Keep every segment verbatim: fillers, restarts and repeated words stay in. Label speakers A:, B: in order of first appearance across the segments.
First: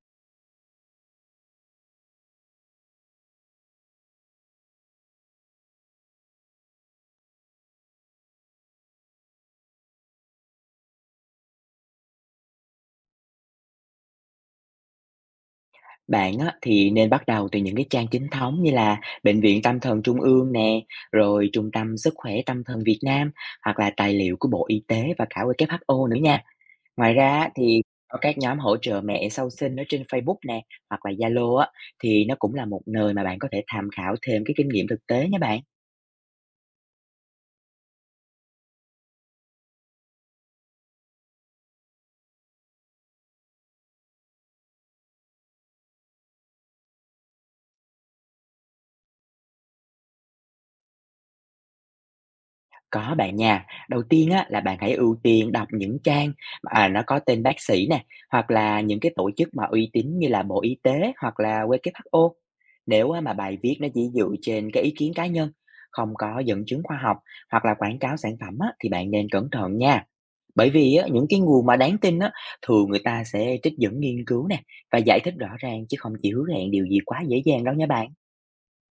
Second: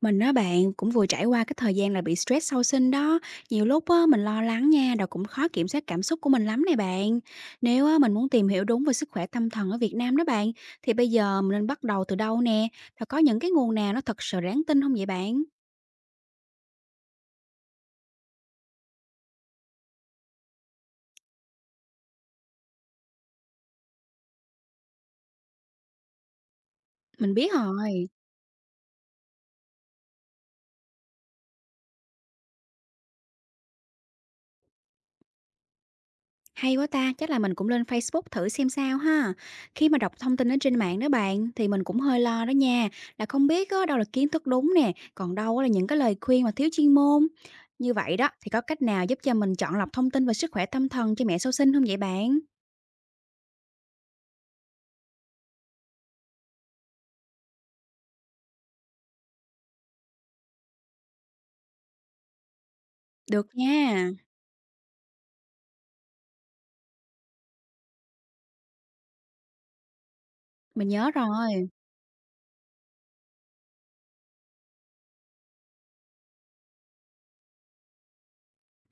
A: Mình á bạn cũng vừa trải qua cái thời gian là bị stress sau sinh đó, nhiều lúc á mình lo lắng nha, rồi cũng khó kiểm soát cảm xúc của mình lắm này bạn. Nếu á mình muốn tìm hiểu đúng về sức khỏe tâm thần ở Việt Nam đó bạn, thì bây giờ mình nên bắt đầu từ đâu nè? Và có những cái nguồn nào nó thật sự đáng tin không vậy bạn?
B: Bạn á, thì nên bắt đầu từ những cái trang chính thống như là Bệnh viện Tâm thần Trung ương nè, rồi Trung tâm Sức khỏe Tâm thần Việt Nam hoặc là tài liệu của Bộ Y tế và cả vê kép hát o nữa nha. Ngoài ra
A: Mình biết
B: á, thì
A: rồi.
B: có các nhóm hỗ trợ mẹ sau sinh ở trên Facebook nè hoặc là Zalo á thì nó cũng là một nơi mà bạn có thể tham khảo thêm cái kinh nghiệm thực tế nha bạn.
A: Hay quá ta, chắc là mình cũng lên Facebook thử xem sao ha. Khi mà đọc thông tin ở trên mạng đó bạn thì mình cũng hơi lo đó nha, là không biết á, đâu là kiến thức đúng nè, còn đâu á là những cái lời khuyên mà thiếu chuyên môn. Như vậy đó thì có cách nào giúp cho mình chọn lọc thông tin về sức khỏe tâm thần cho mẹ sau sinh không vậy bạn?
B: Có bạn nha. Đầu tiên á, là bạn hãy ưu tiên đọc những trang mà à, nó có tên bác sĩ nè, hoặc là những cái tổ chức mà uy tín như là Bộ Y tế hoặc là vê kép hát o. Nếu á, mà
A: Được
B: bài viết nó chỉ
A: nha,
B: dựa trên cái ý kiến cá nhân, không có dẫn chứng khoa học hoặc là quảng cáo sản phẩm á, thì bạn nên cẩn thận nha. Bởi
A: mình
B: vì á,
A: nhớ
B: những cái nguồn
A: rồi.
B: mà đáng tin á, thường người ta sẽ trích dẫn nghiên cứu nè và giải thích rõ ràng chứ không chỉ hứa hẹn điều gì quá dễ dàng đâu nha bạn.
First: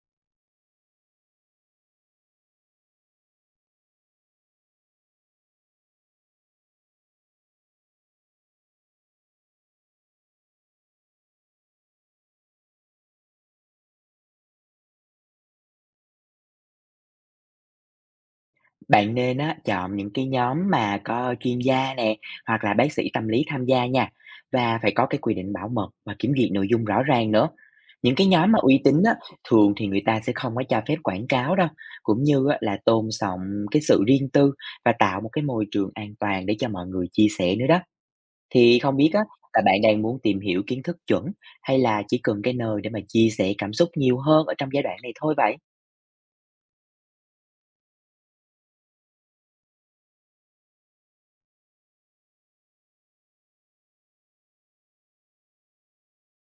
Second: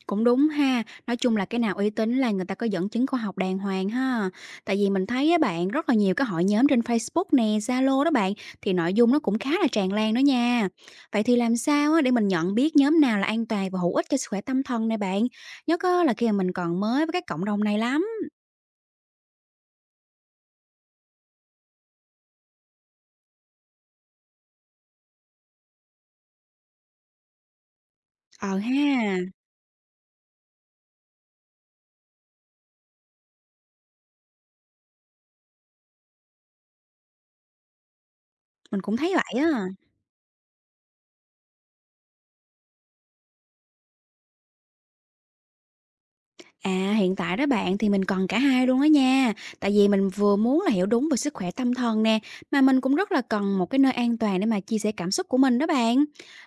A: Cũng đúng ha, nói chung là cái nào uy tín là người ta có dẫn chứng khoa học đàng hoàng ha. Tại vì mình thấy á bạn, rất là nhiều cái hội nhóm trên Facebook nè, Zalo đó bạn, thì nội dung nó cũng khá là tràn lan đó nha. Vậy thì làm sao á để mình nhận biết nhóm nào là an toàn và hữu ích cho sức khỏe tâm thần này bạn? Nhớ có là khi mà mình còn mới với các cộng đồng này lắm.
B: Bạn nên á, chọn những cái nhóm mà có chuyên gia nè, hoặc là bác sĩ tâm lý tham gia nha, và phải có cái quy định bảo mật và kiểm duyệt nội dung rõ ràng nữa. Những cái nhóm
A: Ờ
B: mà
A: ha,
B: uy tín á, thường thì người ta sẽ không có cho phép quảng cáo đâu, cũng như á, là tôn trọng cái sự riêng tư và tạo một cái môi trường an toàn để cho mọi người chia sẻ nữa đó. Thì
A: mình cũng
B: không biết
A: thấy
B: á,
A: vậy
B: là
A: á.
B: bạn đang muốn tìm hiểu kiến thức chuẩn hay là chỉ cần cái nơi để mà chia sẻ cảm xúc nhiều hơn ở trong giai đoạn này thôi vậy?
A: À, hiện tại đó bạn thì mình còn cả hai luôn đó nha. Tại vì mình vừa muốn là hiểu đúng về sức khỏe tâm thần nè, mà mình cũng rất là cần một cái nơi an toàn để mà chia sẻ cảm xúc của mình đó bạn.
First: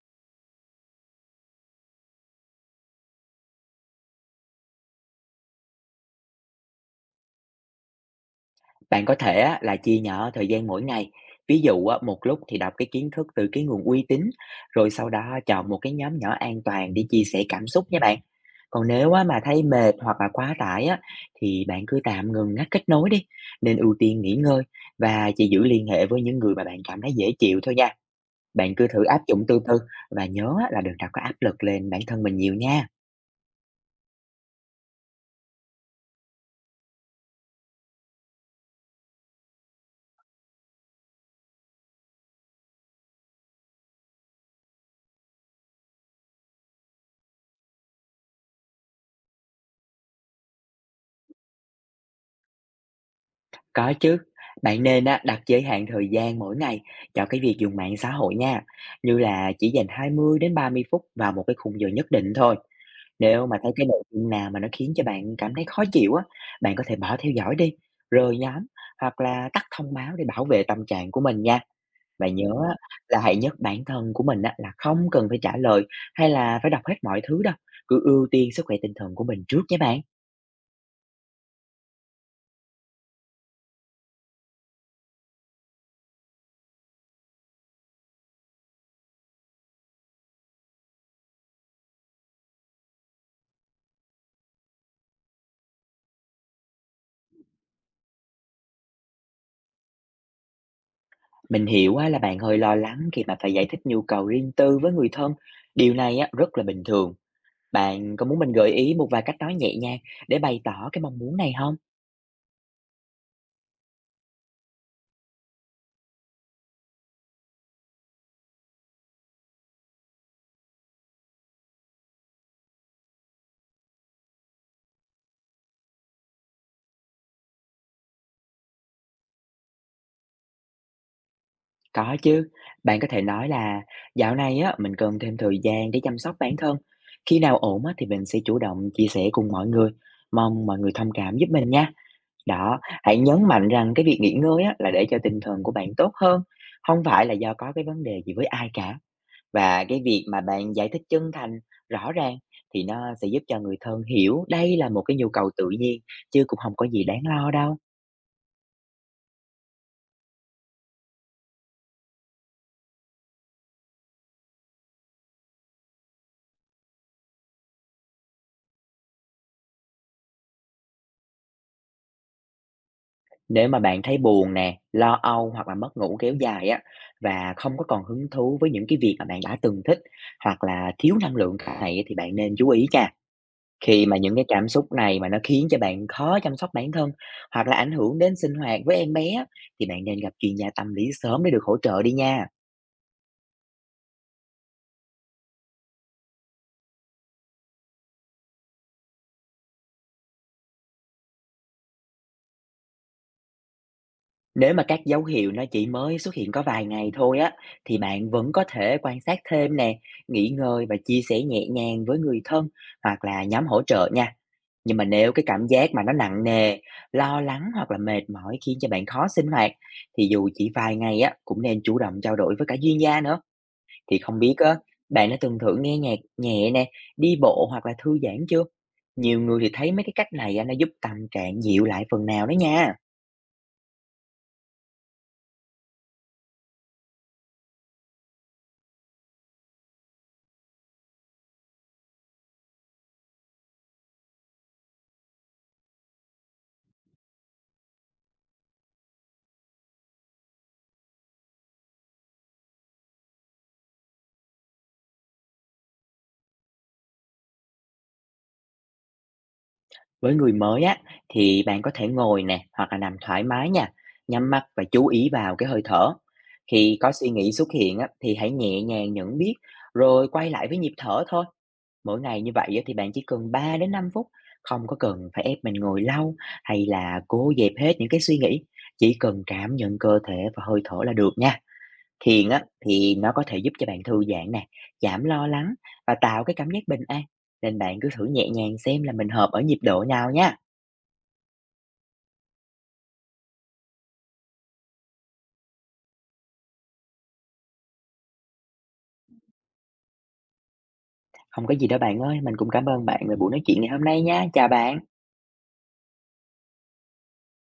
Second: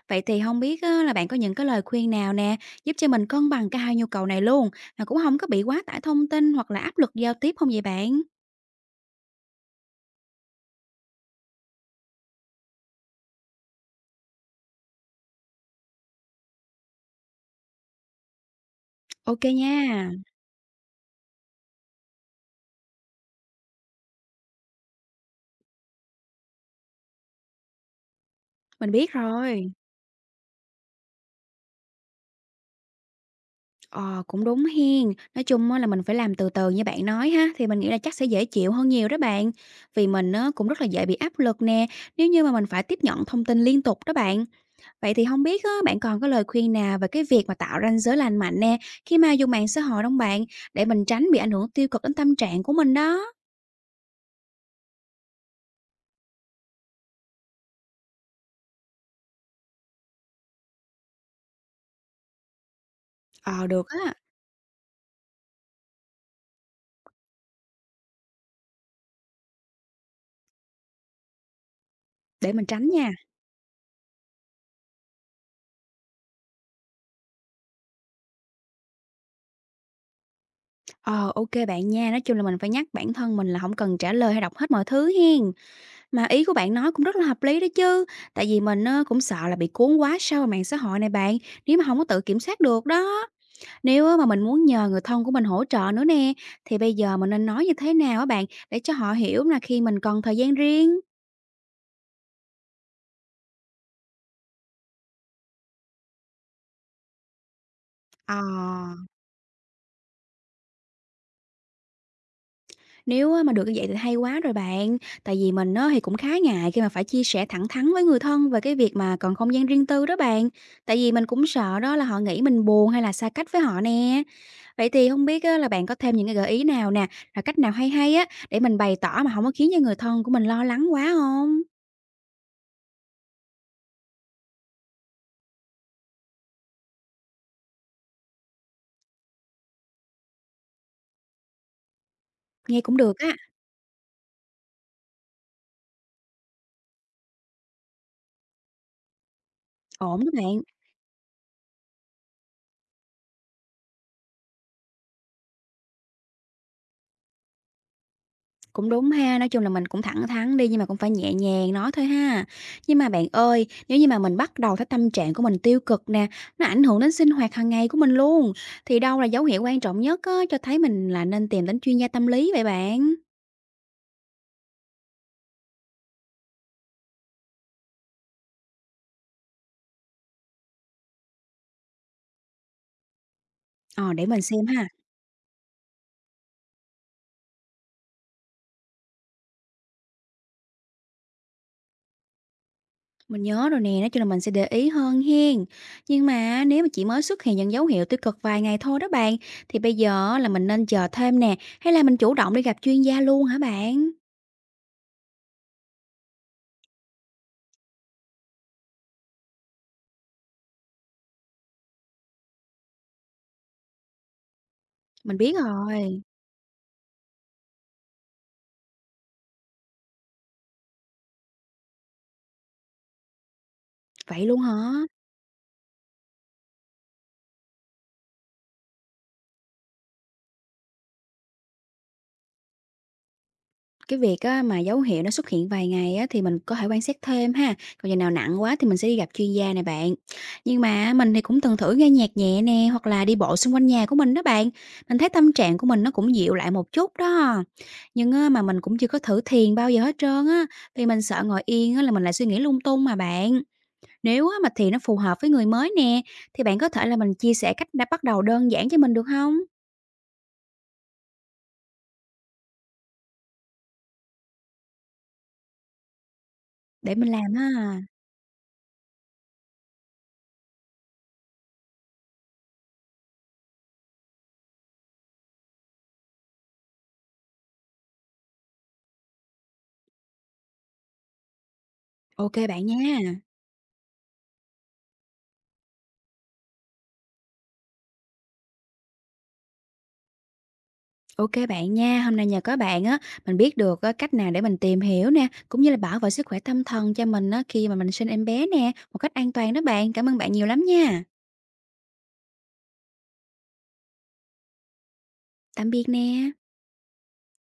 A: Vậy thì không biết á, là bạn có những cái lời khuyên nào nè, giúp cho mình cân bằng cả hai nhu cầu này luôn, mà cũng không có bị quá tải thông tin hoặc là áp lực giao tiếp không vậy bạn?
B: Bạn có thể á, là chia nhỏ thời gian mỗi ngày. Ví dụ á, một lúc thì đọc cái kiến thức từ cái nguồn uy tín, rồi sau đó chọn một cái nhóm nhỏ an toàn để chia sẻ cảm xúc nha bạn. Còn nếu á, mà
A: Ok
B: thấy
A: nha,
B: mệt hoặc là quá tải á, thì bạn cứ tạm ngừng ngắt kết nối đi. Nên ưu tiên nghỉ ngơi và chỉ giữ liên hệ với những người mà bạn cảm thấy dễ chịu thôi nha. Bạn cứ
A: mình
B: thử
A: biết
B: áp dụng từ
A: rồi.
B: từ và nhớ á, là đừng đặt cái áp lực lên bản thân mình nhiều nha.
A: Ờ, cũng đúng hen. Nói chung á là mình phải làm từ từ như bạn nói ha, thì mình nghĩ là chắc sẽ dễ chịu hơn nhiều đó bạn. Vì mình á, cũng rất là dễ bị áp lực nè, nếu như mà mình phải tiếp nhận thông tin liên tục đó bạn. Vậy thì không biết á, bạn còn có lời khuyên nào về cái việc mà tạo ranh giới lành mạnh nè, khi mà dùng mạng xã hội không bạn, để mình tránh bị ảnh hưởng tiêu cực đến tâm trạng của mình đó.
B: Có chứ, bạn nên á, đặt giới hạn thời gian mỗi ngày cho cái việc dùng mạng xã hội nha, như là chỉ dành hai mươi đến ba mươi phút vào một cái khung giờ nhất định thôi. Nếu mà
A: Ờ,
B: thấy
A: được
B: cái nội
A: á,
B: dung nào mà nó khiến cho bạn cảm thấy khó chịu á, bạn có thể bỏ theo dõi đi, rời nhóm hoặc là tắt thông báo để bảo vệ tâm trạng của mình nha. Và nhớ
A: để mình
B: á,
A: tránh nha.
B: là hãy nhắc bản thân của mình á, là không cần phải trả lời hay là phải đọc hết mọi thứ đâu, cứ ưu tiên sức khỏe tinh thần của mình trước nhé bạn.
A: Ờ, ok bạn nha, nói chung là mình phải nhắc bản thân mình là không cần trả lời hay đọc hết mọi thứ hen. Mà ý của bạn nói cũng rất là hợp lý đó chứ, tại vì mình á, cũng sợ là bị cuốn quá sâu vào mạng xã hội này bạn, nếu mà không có tự kiểm soát được đó. Nếu á, mà mình muốn nhờ người thân của mình hỗ trợ nữa nè, thì bây giờ mình nên nói như thế nào á bạn, để cho họ hiểu là khi mình cần thời gian riêng?
B: Mình hiểu á, là bạn hơi lo lắng khi mà phải giải thích nhu cầu riêng tư với người thân. Điều này á, rất là bình thường. Bạn có
A: Ờ,
B: muốn mình gợi ý một vài cách nói nhẹ nhàng để bày tỏ cái mong muốn này không?
A: nếu á, mà được như vậy thì hay quá rồi bạn, tại vì mình á, thì cũng khá ngại khi mà phải chia sẻ thẳng thắn với người thân về cái việc mà cần không gian riêng tư đó bạn, tại vì mình cũng sợ đó là họ nghĩ mình buồn hay là xa cách với họ nè. Vậy thì không biết á là bạn có thêm những cái gợi ý nào nè, là cách nào hay hay á, để mình bày tỏ mà không có khiến cho người thân của mình lo lắng quá không?
B: Có chứ. Bạn có thể nói là dạo này á, mình cần thêm thời gian để chăm sóc bản thân. Khi nào ổn á, thì mình sẽ chủ động chia sẻ cùng mọi người. Mong mọi người thông cảm giúp mình nha. Đó,
A: Nghe cũng được
B: hãy
A: á,
B: nhấn mạnh rằng cái việc nghỉ ngơi á, là để cho tinh thần của bạn tốt hơn. Không phải là do có cái vấn đề gì với ai cả. Và cái
A: ổn
B: việc
A: đó
B: mà
A: bạn,
B: bạn giải thích chân thành, rõ ràng thì nó sẽ giúp cho người thân hiểu đây là một cái nhu cầu tự nhiên, chứ cũng không có gì đáng lo đâu.
A: cũng đúng ha, nói chung là mình cũng thẳng thắn đi nhưng mà cũng phải nhẹ nhàng nói thôi ha. Nhưng mà bạn ơi, nếu như mà mình bắt đầu thấy tâm trạng của mình tiêu cực nè, nó ảnh hưởng đến sinh hoạt hàng ngày của mình luôn, thì đâu là dấu hiệu quan trọng nhất á, cho thấy mình là nên tìm đến chuyên gia tâm lý vậy bạn?
B: Nếu mà bạn thấy buồn nè, lo âu hoặc là mất ngủ kéo dài á, và không có còn hứng thú với những cái việc mà bạn đã từng thích, hoặc là thiếu năng lượng cả ngày á thì bạn nên chú ý nha. Khi
A: Ờ,
B: mà
A: để
B: những
A: mình
B: cái
A: xem
B: cảm
A: ha.
B: xúc này mà nó khiến cho bạn khó chăm sóc bản thân, hoặc là ảnh hưởng đến sinh hoạt với em bé á, thì bạn nên gặp chuyên gia tâm lý sớm để được hỗ trợ đi nha.
A: Mình nhớ rồi nè, nói chung là mình sẽ để ý hơn hen. Nhưng mà nếu mà chỉ mới xuất hiện những dấu hiệu tiêu cực vài ngày thôi đó bạn, thì bây giờ là mình nên chờ thêm nè, hay là mình chủ động đi gặp chuyên gia luôn hả bạn?
B: Nếu mà các dấu hiệu nó chỉ mới xuất hiện có vài ngày thôi á, thì bạn vẫn có thể quan sát thêm nè, nghỉ ngơi và chia sẻ nhẹ nhàng với người thân hoặc là nhóm hỗ trợ nha. Nhưng mà nếu
A: Mình
B: cái
A: biết
B: cảm giác mà nó
A: rồi.
B: nặng nề, lo lắng hoặc là mệt mỏi khiến cho bạn khó sinh hoạt, thì dù chỉ vài ngày á, cũng nên chủ động trao đổi với cả chuyên gia nữa. Thì không
A: Vậy
B: biết
A: luôn hả?
B: á, bạn đã từng thử nghe nhạc nhẹ nè, đi bộ hoặc là thư giãn chưa? Nhiều người thì thấy mấy cái cách này á, nó giúp tâm trạng dịu lại phần nào đó nha.
A: Cái việc á, mà dấu hiệu nó xuất hiện vài ngày á, thì mình có thể quan sát thêm ha. Còn giờ nào nặng quá thì mình sẽ đi gặp chuyên gia này bạn. Nhưng mà mình thì cũng từng thử nghe nhạc nhẹ nè hoặc là đi bộ xung quanh nhà của mình đó bạn. Mình thấy tâm trạng của mình nó cũng dịu lại một chút đó. Nhưng á, mà mình cũng chưa có thử thiền bao giờ hết trơn á. Vì mình sợ ngồi yên á, là mình lại suy nghĩ lung tung mà bạn. Nếu á, mà thiền nó phù hợp với người mới nè thì bạn có thể là mình chia sẻ cách đã bắt đầu đơn giản cho mình được không?
B: Với người mới á, thì bạn có thể ngồi nè, hoặc là nằm thoải mái nha, nhắm mắt và chú ý vào cái hơi thở. Khi có
A: Để
B: suy
A: mình
B: nghĩ
A: làm
B: xuất hiện
A: ha.
B: á, thì hãy nhẹ nhàng nhận biết, rồi quay lại với nhịp thở thôi. Mỗi ngày như vậy á, thì bạn chỉ cần ba đến năm phút, không có cần phải ép mình ngồi lâu hay là cố dẹp hết những cái suy nghĩ. Chỉ cần cảm nhận cơ thể và hơi thở là được nha. Thiền
A: Ok
B: á,
A: bạn
B: thì
A: nha.
B: nó có thể giúp cho bạn thư giãn nè, giảm lo lắng và tạo cái cảm giác bình an. Nên bạn cứ thử nhẹ nhàng xem là mình hợp ở nhịp độ nào nha.
A: OK bạn nha, hôm nay nhờ có bạn á, mình biết được á, cách nào để mình tìm hiểu nè, cũng như là bảo vệ sức khỏe tâm thần cho mình á, khi mà mình sinh em bé nè, một cách an toàn đó bạn. Cảm ơn bạn nhiều lắm nha.
B: Không có gì đâu bạn ơi, mình cũng cảm ơn bạn về buổi nói chuyện ngày hôm nay nha. Chào bạn.
A: Tạm biệt nè.